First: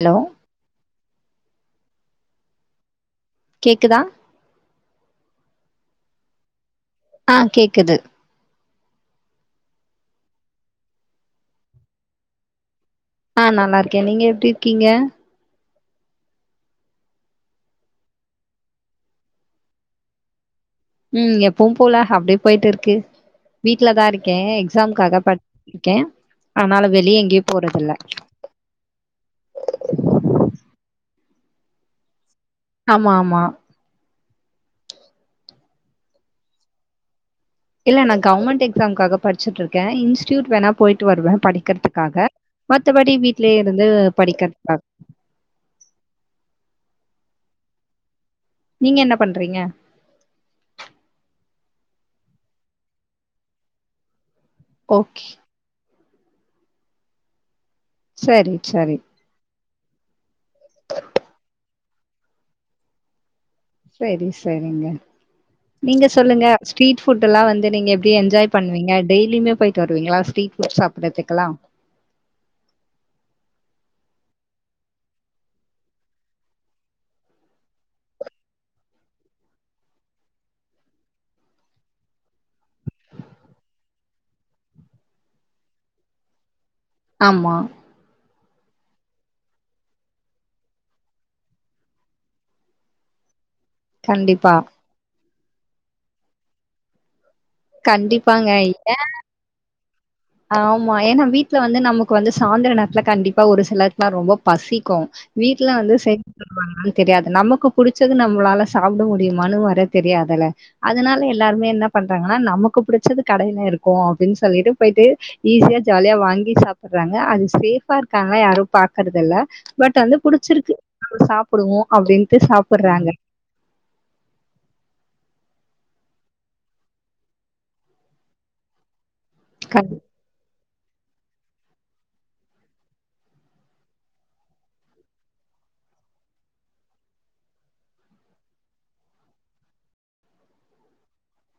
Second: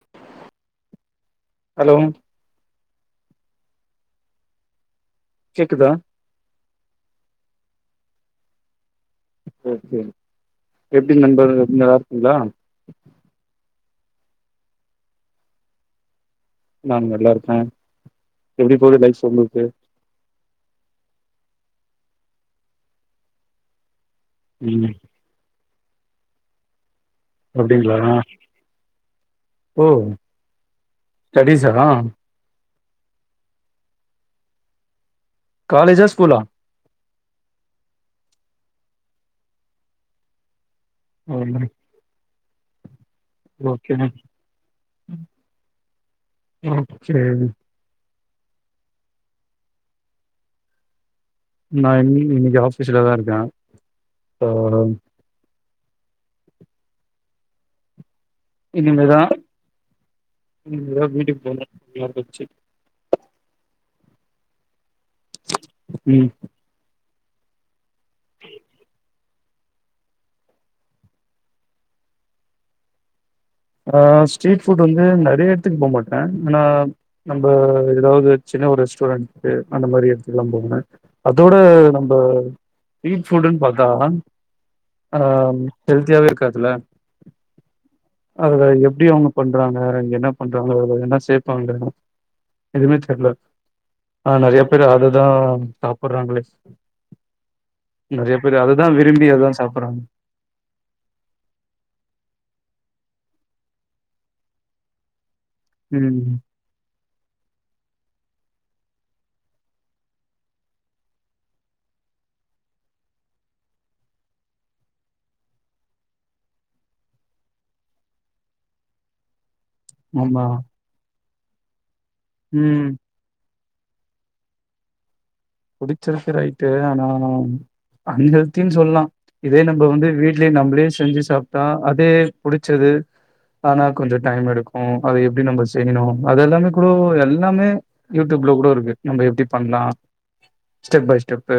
Hello hello கேக்குதா கேக்குதா ஆ கேக்குது ஓகே எப்டி நண்பர் நல்லா இருக்கிங்ளா ஆ நல்லா இருக்க நீங்க எப்டி இருக்கீங்க நாம் நல்லா இருக்க எப்டி போது லைப்ஸ் உங்ளுக்கு ம் எப்போவு போல அப்டே போயிட்டு இருக்கு வீட்ல தா இருக்கே ம் எக்ஸாம்காக பட் இருக்கே அதனால வெளிய எங்கேப் அப்டிங்ளா ஓ ஸ்டடிஷ்சா ஆமா ஆமா காலேஜா ஸ்கூலா இல்ல நா கவர்மென்ட் எக்ஷம்காக படிச்ட்டு இருக்க இன்ஸ்டியூட் வேனா போயிட்டு வருவ படிக்கிறதுக் காக மத்தபடி வீட் ஓக்கேன ஓ செரி நீங்க என்ன பண்றங்க நா என்னி இங்க ஆபீஸ்ல தா இருக்க [unintelligible] [inaudible] சரி சரி இனிமேதா இனிமதா வீட்டுக் போனு [unintelligible] செரி செரிங்க நீங்க ம் சொல்லுங்க ஸ்ட்ரீட் புட்ல்லா வந்து நீங்க என்ஜாய் பண்விங்க டெய்லுமே போய்ட்டு வருவிங்களா ஸ்ட்ரீட் ஃபுட் சாப்படதுக்கல்லா ஆ ஸ்ட்ரீட் ஃபுட் வந்து நெறைய எடத்துக்கு போ மாட்ட ஆனா நம்ம ஏதாவது சின்ன ஒரு ரெஸ்டாரன்ட்க்கு அந்த மாரி எடுத்துக்கு எல்லா போவ அதோட நம்ம ஸ்ட்ரீட் ஃபுட்டுன் பாத்தா ஆம் ஹெல்த்தியாவே இருக்காதுல ஆமா அதுதா எப்டி அவுங்க பண்றாங்க என்ன பண்றாங்களோ அதுல என்னா சேப்பாங்க என்ன செல்ல ஆ கண்டிப்பா நெறைய பேர் அததா சாப்டுறாங்களே நெறைய கண்டிப்பாங்க. பேர் அதுதா ஏன் விரும்பி அததா சாப்றாங்க ஆமா ஏனா வீட்ல வந்து நமக்கு வந்து சாந்திர நேரத்துல கண்டிப்பா ஒரு சிலக்குல்லா ரொம்ப பசிக்கு வீட்டலா வந்து செக் ம் இது தெரியாது நமக்கு புடிச்சது நம்மளால சாப்ட முடியுமான்னு வேர தெரியாதல அதுனால எல்லாருமே என்ன பண்றாங்கனா நமக்கு புடிச்சது கடையில இருக்கு அப்டின் சொல்லிட்டு பொயிட்டு ஈஸியா ஜாலியா வாங்கி சாப்புட்றாங்க அது சேஃபா இருக்காங்லா யாரு பாக்குறதில்ல பட் வந்து ஆமா புடிச்சிருக்கு நம்ப சாப்புடுவோ அப்டின்ட்டு ம் சாப்புட்றாங்க புடிச்சிருக்கு ரைட்டு ஆனா அன்ஹெல்த்தின் சொல்லலா இதே நம்ம கண் வந்து வீட்லயே நம்மளே செஞ்சு சாப்ட்டா அதே புடிச்சது ஆனா கொஞ்சொ டைம் எடுக்கூ அத எப்டி நம்ம செய்யணு அதெல்லாமேக்கூடோ எல்லாமே யூடியூப்ல கூட இருக்கு நம்ம எப்டி பண்லா ஸ்டெப் பை ஸ்டெப்பு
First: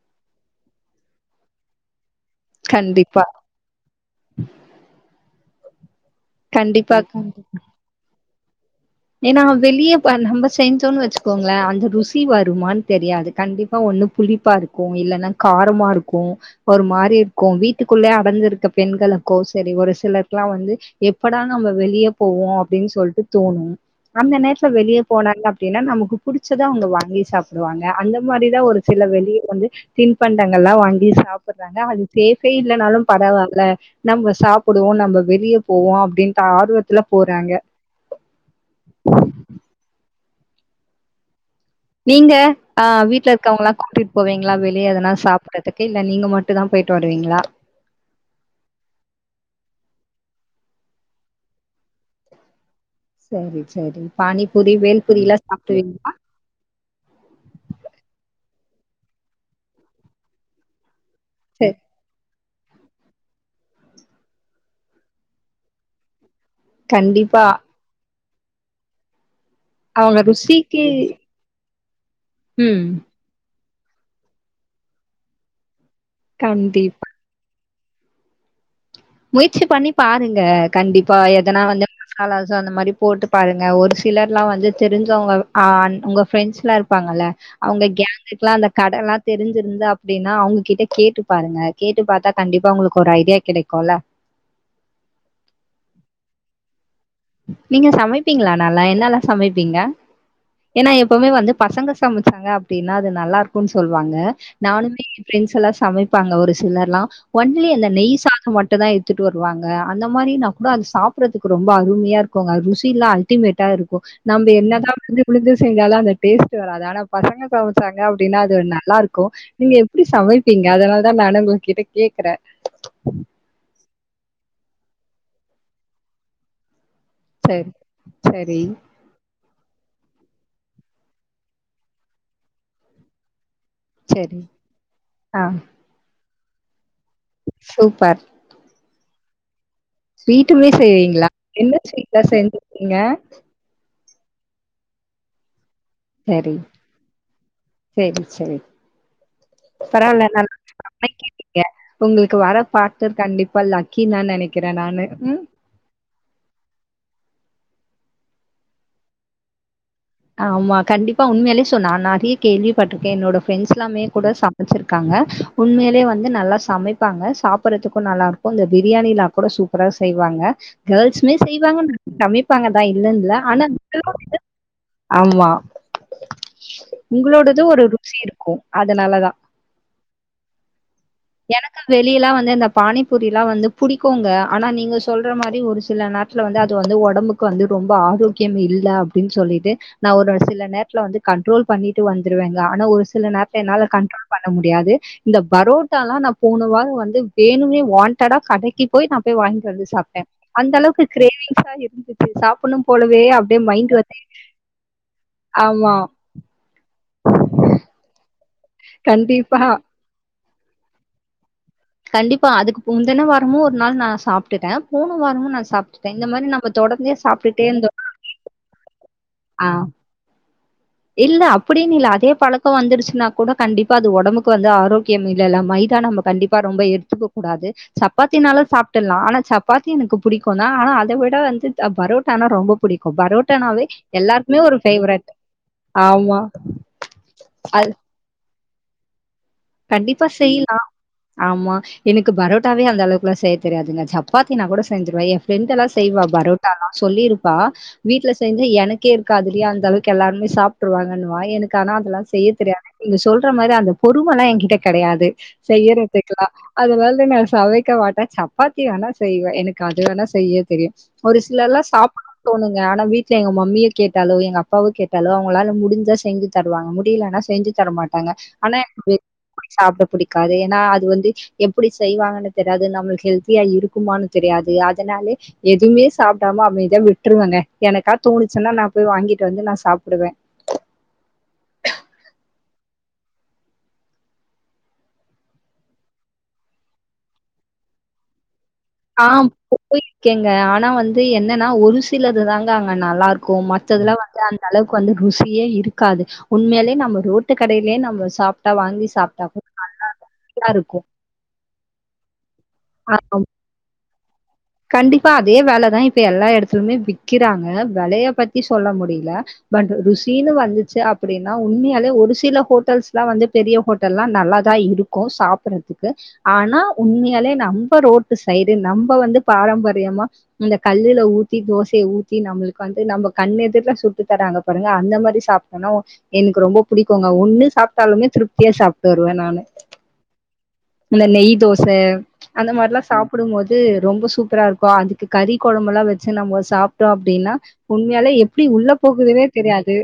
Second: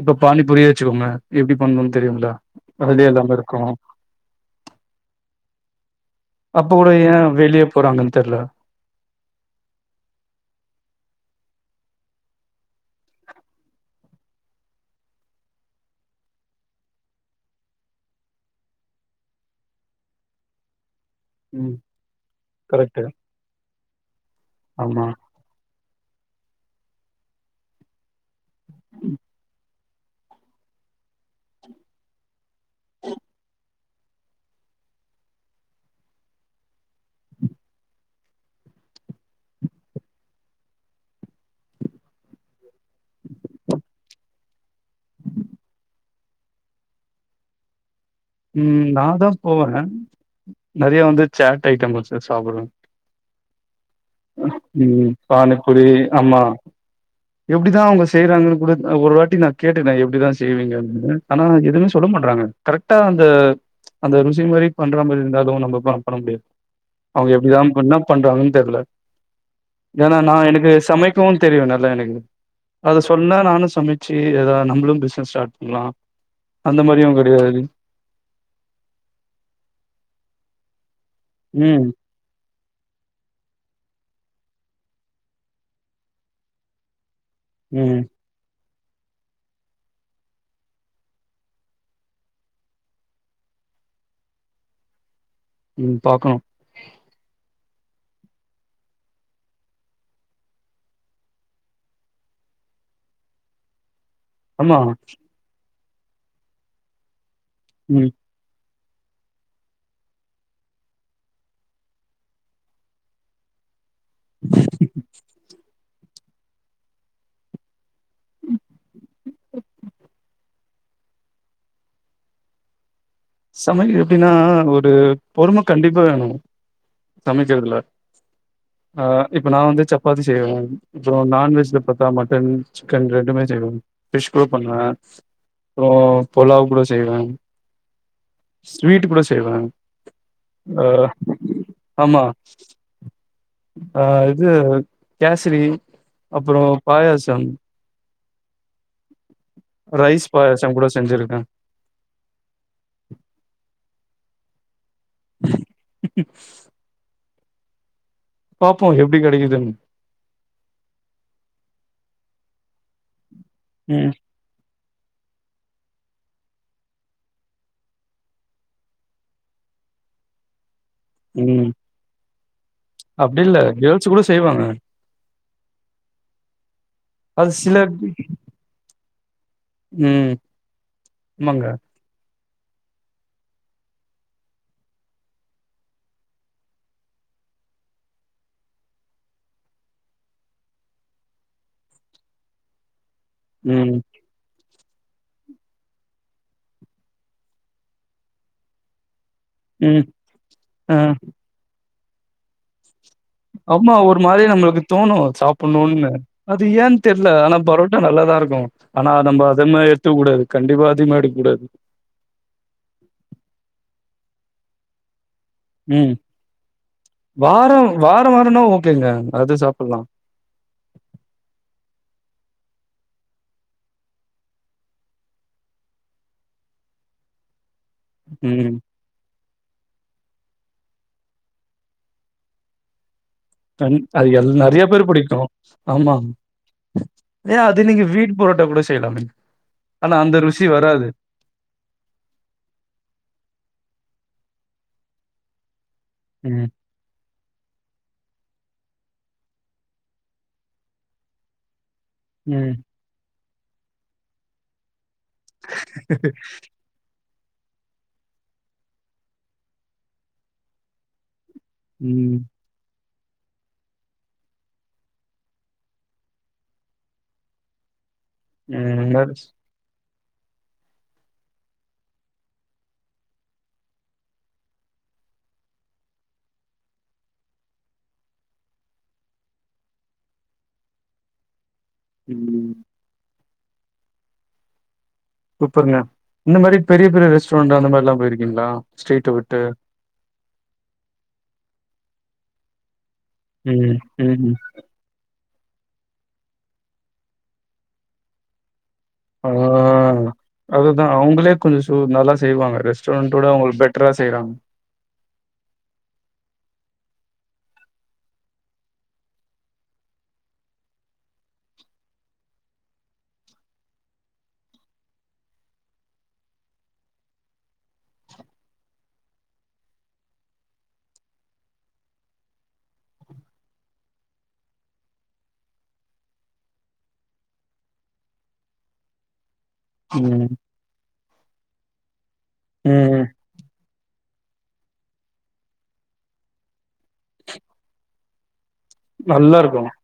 இப்ப பானி பூரியே வச்சுக்கோங்க எப்டி பண்ணணுன் தெரியுல்ல பதிலே கண்டிப்பா. இல்லாம இருக்கோ அப்ப கூட கண்டிப்பா. ஏ வெளிய போறாங்கன் தெரில ஏனா வெளியப்ப நம்ம செஞ்சோன் வச்சிக்கோங்ளே அந்த ருசி வருமான் தெரியாது கண்டிப் பா ஒண்ணு புளிப்பா இருக்கு இல்லனா காரமா இருக்கு ஒரு மாரி இருக்கு வீட்டுக்குள்ளயே அடைஞ்சிருக்க பெண்களுக்கோ சரி ஒரு சிலர்க்லா வந்து எப்பொடா நம்ம ம் வெளிய போவோ அப்டின் கரெக்ட்டு சொல்ட்டு தோணூ அந்த நேரத்துல வெளிய ஆமா போனாங்க அப் டினா நமக்கு புடிச்சத அவங்க வாங்கி சாப்டுவாங்க அந்த மாரிதா ஒரு சில வெளிய வந்து தின்பண்டங்கள்லா வாங்கி சாப்புட்றாங்க அது சேஃபே இல்லனாலு பரவால்ல நம்ம சாப்புடுவோ நம்ப வெளிய போவோ அப்டின்ட்டு ஆர்வத்துல போறாங்க நீங்க ஆ வீட்ல இருக்கவங்களா கூட்டிட் போவெங்ளா வெளிய எதனா சாப்புட்றதுக்கு இல்லன் நீங்க மட்டுதா பொயிட்டு வருவிங்களா ம் நா தா போவே நெறைய வந்து சேட் ஐட்டம் வச்சு சாப்புடுவே சரி சரி பானிபூரி ம் பேல்பூரியிலா பானிபூரி சாப்டுவீங்ளா ஆமா எப்டிதா அவங்க செய்றாங்கனு கூட ஒரு வாட்டி நா கேட்டனே எப்டிதா நா செய்விங்கன்னு ஆனா சரி எதுமே சொல்ல மாட்றாங்க கரெக்டா அந்த அந்த ருசி மாரி பண்ற மாரி இருந்தாலு நம்ம ப பண்ண முடியாது அவங்க கண்டிப்பா எப்டிதா பண் என்ன பண்றாங்கன் தெரில ஏனா அவங்க நா எனக்கு ருசிக்கு சமைக்கவு தெரியு நல்லா எனக்கு ம் அத சொன்னா நானு சமச்சி எதா நம்மளு பிசுனஸ் ஸ்டார்ட் பண்லா அந்த கண்டிப்பா மாரியு கெடையாரு முயற்சி பண்ணி பாருங்க கண்டிப்பா எதனா ம் வந்து நாளாச்சு அந்த மாரி போட்டு பாருங்க ஒரு சிலர்லா வந்து தெரிஞ்சவங்க ஆன் உங்க ஃப்ரெண்ட்ஸ்லா இருப்பாங்கல அவங்க ம் கேங் குலா அந்த கடல்லா தெரிஞ்சிருந்து அப்டினா அவங்ககிட்ட கேட்டு பாருங்க கேட்டு பாத்தா கண்டிப்பா உங்களுக்கு ஒரு ஐடியா கிடைக் கொல ம் பாக்கணு நீங்க சமைப்பிங்ளா நல்லா என்னலா சமைப்பிங்க ஏனா எப்பவுமே வந்து பசங்க சமச்சாங்க அப்டினா அது நல்லாருக்குன் சொல்லுவாங்க ஆமா நானுமே ஏ ஃபிரெண்ட்ஸெலா சமைப்பாங்க ஒரு சிலர்லா ஒன்லி அந்த ம் நெய் சா தொ மட்டுதா எடுத்துட்டு வருவாங்க அந்த மாரி நாக்கூட அது சாப்புட்றதுக்கு ரொம்ப அருமையா இருக்குங்க ருசில்லா அல் டிமேட்டா இருக்கு நம்ம என்னதா விழுந்து விழுந்து செஞ்சாலு அந்த டேஸ்ட் வராது ஆனா பசங்க சமச்சாங்க அப்டினா அது நல்லா இருக்கு நீங்க எப்டி சமைப்பிங் க அதனாலதா நானு உங்க கிட்ட கேக்குறே சமையல் எப்டினா ஒரு பொறும கண்டிப்பா வேணு சரி சமைக்கிறதுல சரி ஆ இப்ப நா வந்து சப்பாத்தி செய்வே அப்பறோ நான்வெஜ்ல பாத்தா மட்டன் சிக்கன் ரெண்டுமே செய்வே ஃபிஷ் சரி கூட பண்ணுவே ஆ அப்றோ பொலாவ் கூட செய்வே சூப்பர் ஸ்வீட்டு கூட செய்வே ஸ்வீட்டுமே ஆ செய்வீங்களா என்ன ஸ்வீட்லா ஆமா செஞ்சுருக்கீங்க ஆ இது கேசரி சரி, அப்பறோ பாயாசம் சரி சரி பரவால்ல ரைஸ் நல்லா பாயாசம் கூட செஞ்சிருக்கே சமைக்கிறீங்க உங்களுக்கு வர பாட்னர் கண்டிப்பா லக்கி தா நெனைக்கிறே நானு ம். [unintelligible] பாப்போ எப்டி கெடைக்குதுன் ஆமா கண்டிப்பா உண்மேலயே சொ நா நெறைய கேள்விப்பட்ருக்கே என்னோட ஃப்ரெண்ட்ஸ் எல்லாமே ம் கூட சாப் வச்சுருக்காங்க உண்மேலயே வந்து நல்லா சமைப்பாங்க சாப்பற்றதுக்கு நல்லாருக்கு இந்த பிரியாணிலா கூட சூப் பரா செய்வாங்க கேள்ஸுமே ம் செய்வாங்கன் சமைப்பாங்க தா இல்லன்னு இல்ல அப்டி ஆனா கேர்ள்ஸ் கூட [unintelligible] செய்வாங்க ஆமா அது உங்களோடது சில ஒரு ருசி இருக்கு அதுனாலதா ம் ஆமங்க வெளியலா வந்து இந்த பானிபூரிலா வந்து புடிக்குங்க ஆனா நீங்க சொல்ற மாரி ஒரு சில நே நேரத்துல வந்து அது வந்து ஒடம்புக்கு வந்து ரொம்ப ஆரோக்கியம் இல்ல அப்டின் சொல்லிட் டு நா ஒரு சில நேரத்துல வந்து கண்ட்ரோல் பண்ணிட்டு வந்துருவேங்க ஆனா ஒரு சில நேரத்துல என்னால ம் கண்ட்ரோல் பண்ண முடியாது இந்த பரோட்டால்லா நா போனவாரோ வந்து வேணுனே வாண்டடா கடைக்கு போய் நா போய் வாங்கி வந்து ம் சாப்ட்டே அந்த ஆ அளவுக்கு கிரேவிங்ஸா இருந்துச்சு சாப்பன்னும் போலவே அப்டியே மைண்ட் ரொம்பா‌ வந்து ஒரு மாரி நம்மளுக்கு தோணு ஆமா. சாப்பன்னூனு அது ஏன் தெர்ல ஆனா பரோட்டா நல்லாதா இருக் கு ஆனா நம்ப கண்டிப்பா. அதிகமா எடுத்துக்க கூடாது கண்டிப்பா அதிகமா எடுக் கூடாது கண்டிப்பா அதுக்கு முந்துன வாரமு ஒரு நாள் நா சாப்ட்டுட்டே போன வாரமு நா ம் வாரோ இருந்தோம் வாரோ வாரோனா ஓகேங்க அது ஆ சாப்பல்லா இல்ல அப்டின்னு இல்ல அதே பழக்கொ வந்துருச்சுன்னா கூட கண்டிப்பா அது ஒடம்புக்கு வந்து ஆரோக்கியம் இல்லேல்ல மைதா நம கண்டிப்பா ரொம்ப எடுத்துக்க கூடாது சப்பாத்தினால ம் சாப் டற்லா ஆனா சப்பாத்தி எனக்கு புடிக்கும் தா ஆனா அத விட வந்து பரோட்டானா ரொம்பொ புடிக்கு பரோட்டானாவே கண் அது எல் எல்லாருக்குமே ஒரு நெறைய பேர் ஃபேவரட் பிடிக்கு ஆமா ஏ அது நீங்க வீட் புரோட்டா கூட செய்யலாமே ஆனா கண்டிப்பா அந்த ருசி செய்யலா வராது ஆமா எனக்கு பரோட்டாவே அந்த அளவுக்குலா செய்ய தெரியாதுங்க சப்பாத்தினா கூட செஞ்சுருவே எ ஃபிரண்டல்லா செய்வா ம் பரோட்டால்லா சொல்லிருப்பா வீட்ல செஞ்ச எனக்கே இருக்காதுடீ அந்தளவுக்கு எல்லாருமே சாப்ட்ருவாங்கன்னுவா எனுக்கு ஆனா அதல்லா செய்ய ம் தெரியாது நீங்க சொல்ற மாரி அந்த பொருமல்லா எங்கிட்ட கெடையாது செய்யறதுக்கெல்லா அதுனால நா சமைக்க மாட்டே சப்பாத்தி வேணா செய்வே எனக்கு அது வேணா செய்ய தெரியு ஒரு சிலல்லா சாப்புட ம் தோணு ஆனா வீட்ல எங்க மம்மிய கேட்டாலோ எங்க அப்பாவ கேட்டாலோ அவுங்களால முடுஞ்சா செஞ்சு தருவாங்க முடியலனா செஞ்சு தர மாட்டாங்க ஆனா ம் எனக்கு [inaudible] நெறச் சாப்ட புடிக்காது ஏனா அது வந்து எப்டி செய்வாங்கனு தெரியாது நம்மளுக்கு ஹெல்த்தியா இருக்குமான்னு தெரியாது அதுனாலே எதுமே சாப்டாம அமைதியா விட்டுருவங்க எனக்கா தோணுச்சுன்னா நா போய் வாங்கிட்டு வந்து நா சாப்டுவே ம் சூப்பர்ங்க இந்த மாரி பெரிய பெரிய ரெஸ்டாரண்ட் அந்த மாரிலா போயிருக்கீங்களா ஆ ஸ்ட்ரீட்ட விட்டு போயிருக்கேங்க ஆனா வந்து என்னன்னா ஒரு சிலது தாங்க அங்க நல்லார் க்கும் ம் மத்ததெல்லா வந்து ம்ஹூம் அந்த அளவு கு வந்து ருசியே இருக்காது உண்மேலயே நம்ம ரோட்டு கடேலயே நம்ம சாப்ட்டா வாங்கி சாப் ஆ அது தா அவுங்களே கொஞ்சொ சூ நல்லா செய்வாங்க ஆ ரெஸ்டரண்டோட அவுங்க பெட்டரா செய்றாங்க கண்டிப்பா அதே வெலதா இப்ப எல்லா எடத்துலுமே விக்கிறாங்க வெலைய பத்தி சொல்ல முடில பட் ருசின்னு வந்துச்சு அப்டின்னா உண்மையாலே ஒரு சில ஹோட்டல்ஸ்லா வந்து பெரிய ஹோட் ல்லா நல்லாதா இருக்கு சாப்புடுறதுக்கு ஆனா உண்மையாலே நம்ப ரோட்டு சைடு நம்ப வந்து பாரம்பரியமா இந்த கல்லுல ஊத்தி தோசைய ஊத்தி நம்மளுக்கு வந்து நம்ப கண்ணு எதிர்ல சுட்டு தராங்க பாருங்க அந்த மாரி சாப்ட்டனா எனுக்ஷக்கு ரொம்ப பூடிக்குங்க ஒண்ணு சாப்ட்டாலுமே திருப்தியா சாப்ட்டு வருவே நானு ம் இந்ல நெய் தோச அந்த மார்ல்லா ம் சாப்டு போது ரொம்ப சூப்ரா இருக்கு அதுக்கு கறி கொழம்பெல்லா வச்சு நம்ப சாப்ட்டோ அப்டின்னா உண்மையால எப்டி உள்ள போகுதுனே நல்லா இருக்கு தெரியாது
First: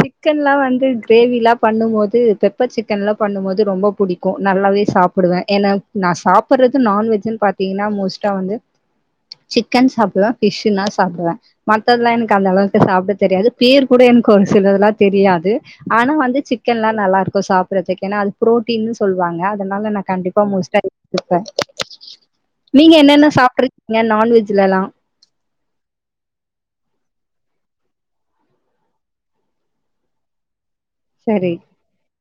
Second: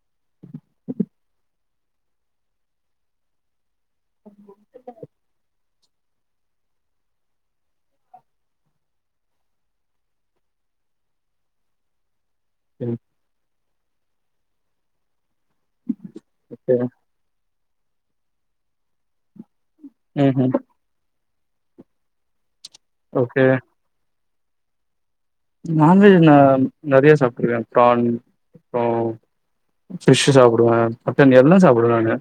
சிக்கன்லா வந்து கிரேவிலா பண்ணும்போது பெப்பர் சிக்கன்லா பண்ணும்போது ரொம்ப புடிக்கு நல்லாவே சாப்டுவே ஏன நா நா சாப்புட்றது நான்வெஜ்ன்னு பா பாத்திங்ன்னா அ மோஸ்ட்டா வந்து சிக்கன் சாப்டுவே ஃபிஷூனா சாப்டுவே மத்ததெல்லா எனக்கு அந்த அளவுக்கு சாப்பிட தெரியாது பேர் கூட எனக்கு ஒரு சிலதுல்லா தெரியாது ஆனா வந்து ஓகே சிக்கன்ல்லா நல்ல இருக்கு சாப்புட்றதுக்கு ஏன்னா அது ப்ரோட்டீன்னு சொல்லுவாங்க அதனால நா கண்டிப்பா ம்ஹூம் மோஸ்ட்டா எப்போ நீங்க என்னென்ன ஓகே சாப்பிட்ருக்கீங்க நான்வெஜ்லெலா நான்வெஜ் நா நறைய சாப்பிட்டுருக்கே பிரான் அப்றோ ஃபிஷ்ஷூ சாப்பிடுவே மட்டன் எல்லா சாப்பிடுவே நானு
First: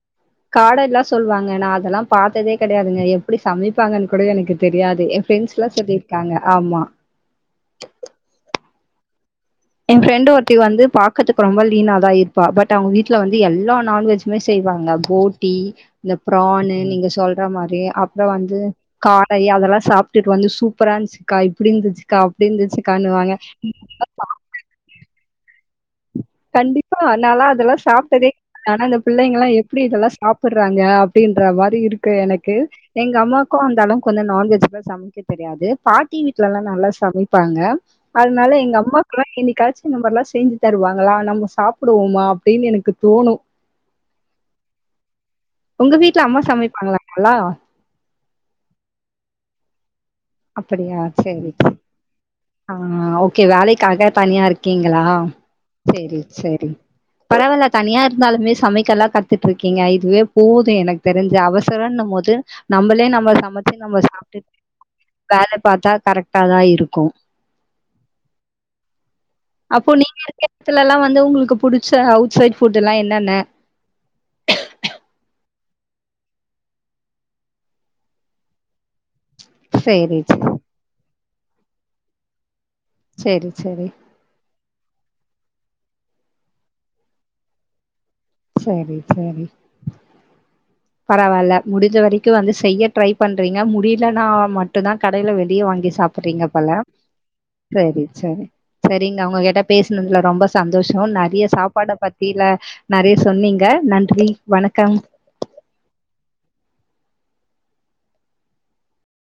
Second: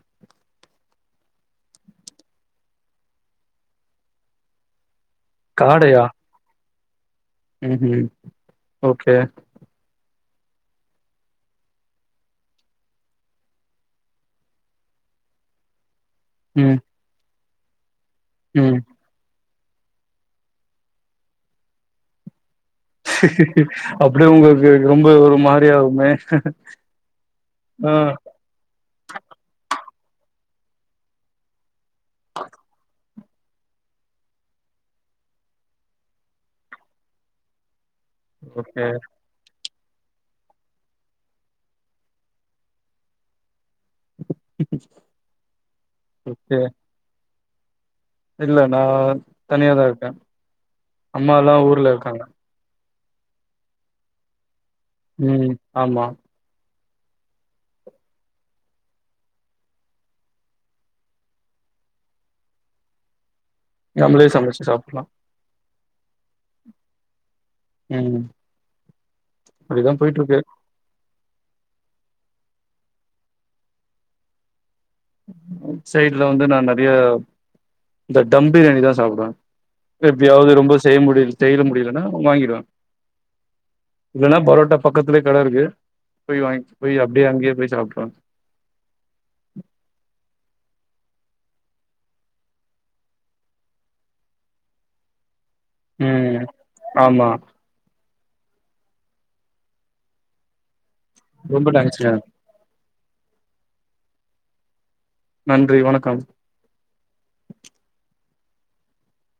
காட எல்லா சொல்லுவாங்க நா அதெல்லா பாத்ததே கெடையாதுங்க எப்டி சமைப்பாங்கன்னு கூட எனக்கு தெரியாது ஃப்ரெண்ட்ஸ்லா சொல்லிருக்காங்க ஆமா ம்ஹ்ம் ஓகே என் ஃபிரெண்ட் ஒருத்தி வந்து பாக்கற்துக்கு ரொம்ப லீனாதா இருப்பா பட் அவுங்க வீட்ல வந்து எல்லா நான்வெஜ் எல்லாமே செய்வாங்க போட்டி இந்த பிரானு ம் நீங்க சொல்ற மாரி அப்றோ வந்து ம் காட அதெல்லா சாப்பிட்டுட்டு வந்து சூப்பரா இருந்துச்சுக்கா இப்டி இருந்துச்சு அப்டி இருந்துச்சுக்கா அப்டினுவாங்க அப்டியே உங்களுக்கு ரொம்ப ஒரு மாரியாகுமே கண்டிப்பா நாலா அதெல்லா சாப்ட்டதே ஆனா அந்த பிள்ளைங்கல்லா எப்டி இதெல்லா சாப்புட்றாங்க அப்டின்ற மாரி இருக்கு எனக்கு எங்க அம்மாக்கு அந்த அளவு கொஞ்சோ நான்வெஜ்ஜலா சமைக்க தெரியாது பாட்டி வீட்டலல்லா நல்லா சமைப்பாங்க அதனால எங்க ஓகே அம்மாக்குல்லா என்னைகாச்சு இந்த மாறிலா செஞ்சு தருவாங்ளா நம்ம சாப்டுவோமா அப்டின்னு எனக்கு தோணு [inaudible] உங்க வீடால அம்மா ஓகே சமைப்பாங்ளா நல்லா இல்ல நா தனியாதா இருக்கே அப்படியா? அம்மா சரி. எல்லா ஊர்ல இருக்காங்க ஆ ஓகே வேலைக்காக தனியா இருக்கீங்களா ம் ஆமா சேரி சேரி பரவால்ல தனியா இருந்தாலுமே சமைக்கல்லா கத்துட்ருக்கீங்க இதுவே போது எனக்கு தெரிஞ்ச அவச ரோனு போது நம்மளே நம்ம சமைச்சு நம்ம நம்மளே சாப்பிட்டுட்டு சமைச்சு சாப்புட்லா வேல பாத்தா கரெக்டாதா இருக்கு ம் அப்போ அப்டிதா நீங்க போயிட்டு இருக்கு இருக் எடத்துல எல்லா வந்து உங்களுக்கு புடிச்ச அவுட் சைட் ஃபுட் எல்லா என்னன்ன அவ்ட் சைட்ல வந்து நா றைய இந்த டம் பிரியாணிதா சாப்டுவே சேரி எப்பயாவது ரொம்ப செய்ய முடிய செய்யல முடியலன்னா ஒன்னு வாங்கிடுவே செரி செரி இல்லைன்னா பரோட்டா பக்கத்துலயே கட இருக்கு போய் வாங்கி போய் அப்டியே அங்கேயே போய் சாப்ட்ருவேன் சேரி சேரி பரவாயில்ல முடிஞ்ச வரைக்கும் வந்து செய்ய ட்ரை பண்றீங்க முடியலன்னா மட்டும் தான் கடையில வெளியே வாங் கி ம் சாப்பறீங்கப் போல ஆமா செரி செரி செரிங்க உங்க கிட்ட பேசினதுல ரொம்ப சந்தோஷம் ந றைய ரொம்ப சாப்பாட தேங்க்ஸ்ங்க பத்திலா நிறைய சொன்னீங்க நன்றி வணக்கம் நன்றி வணக்கம்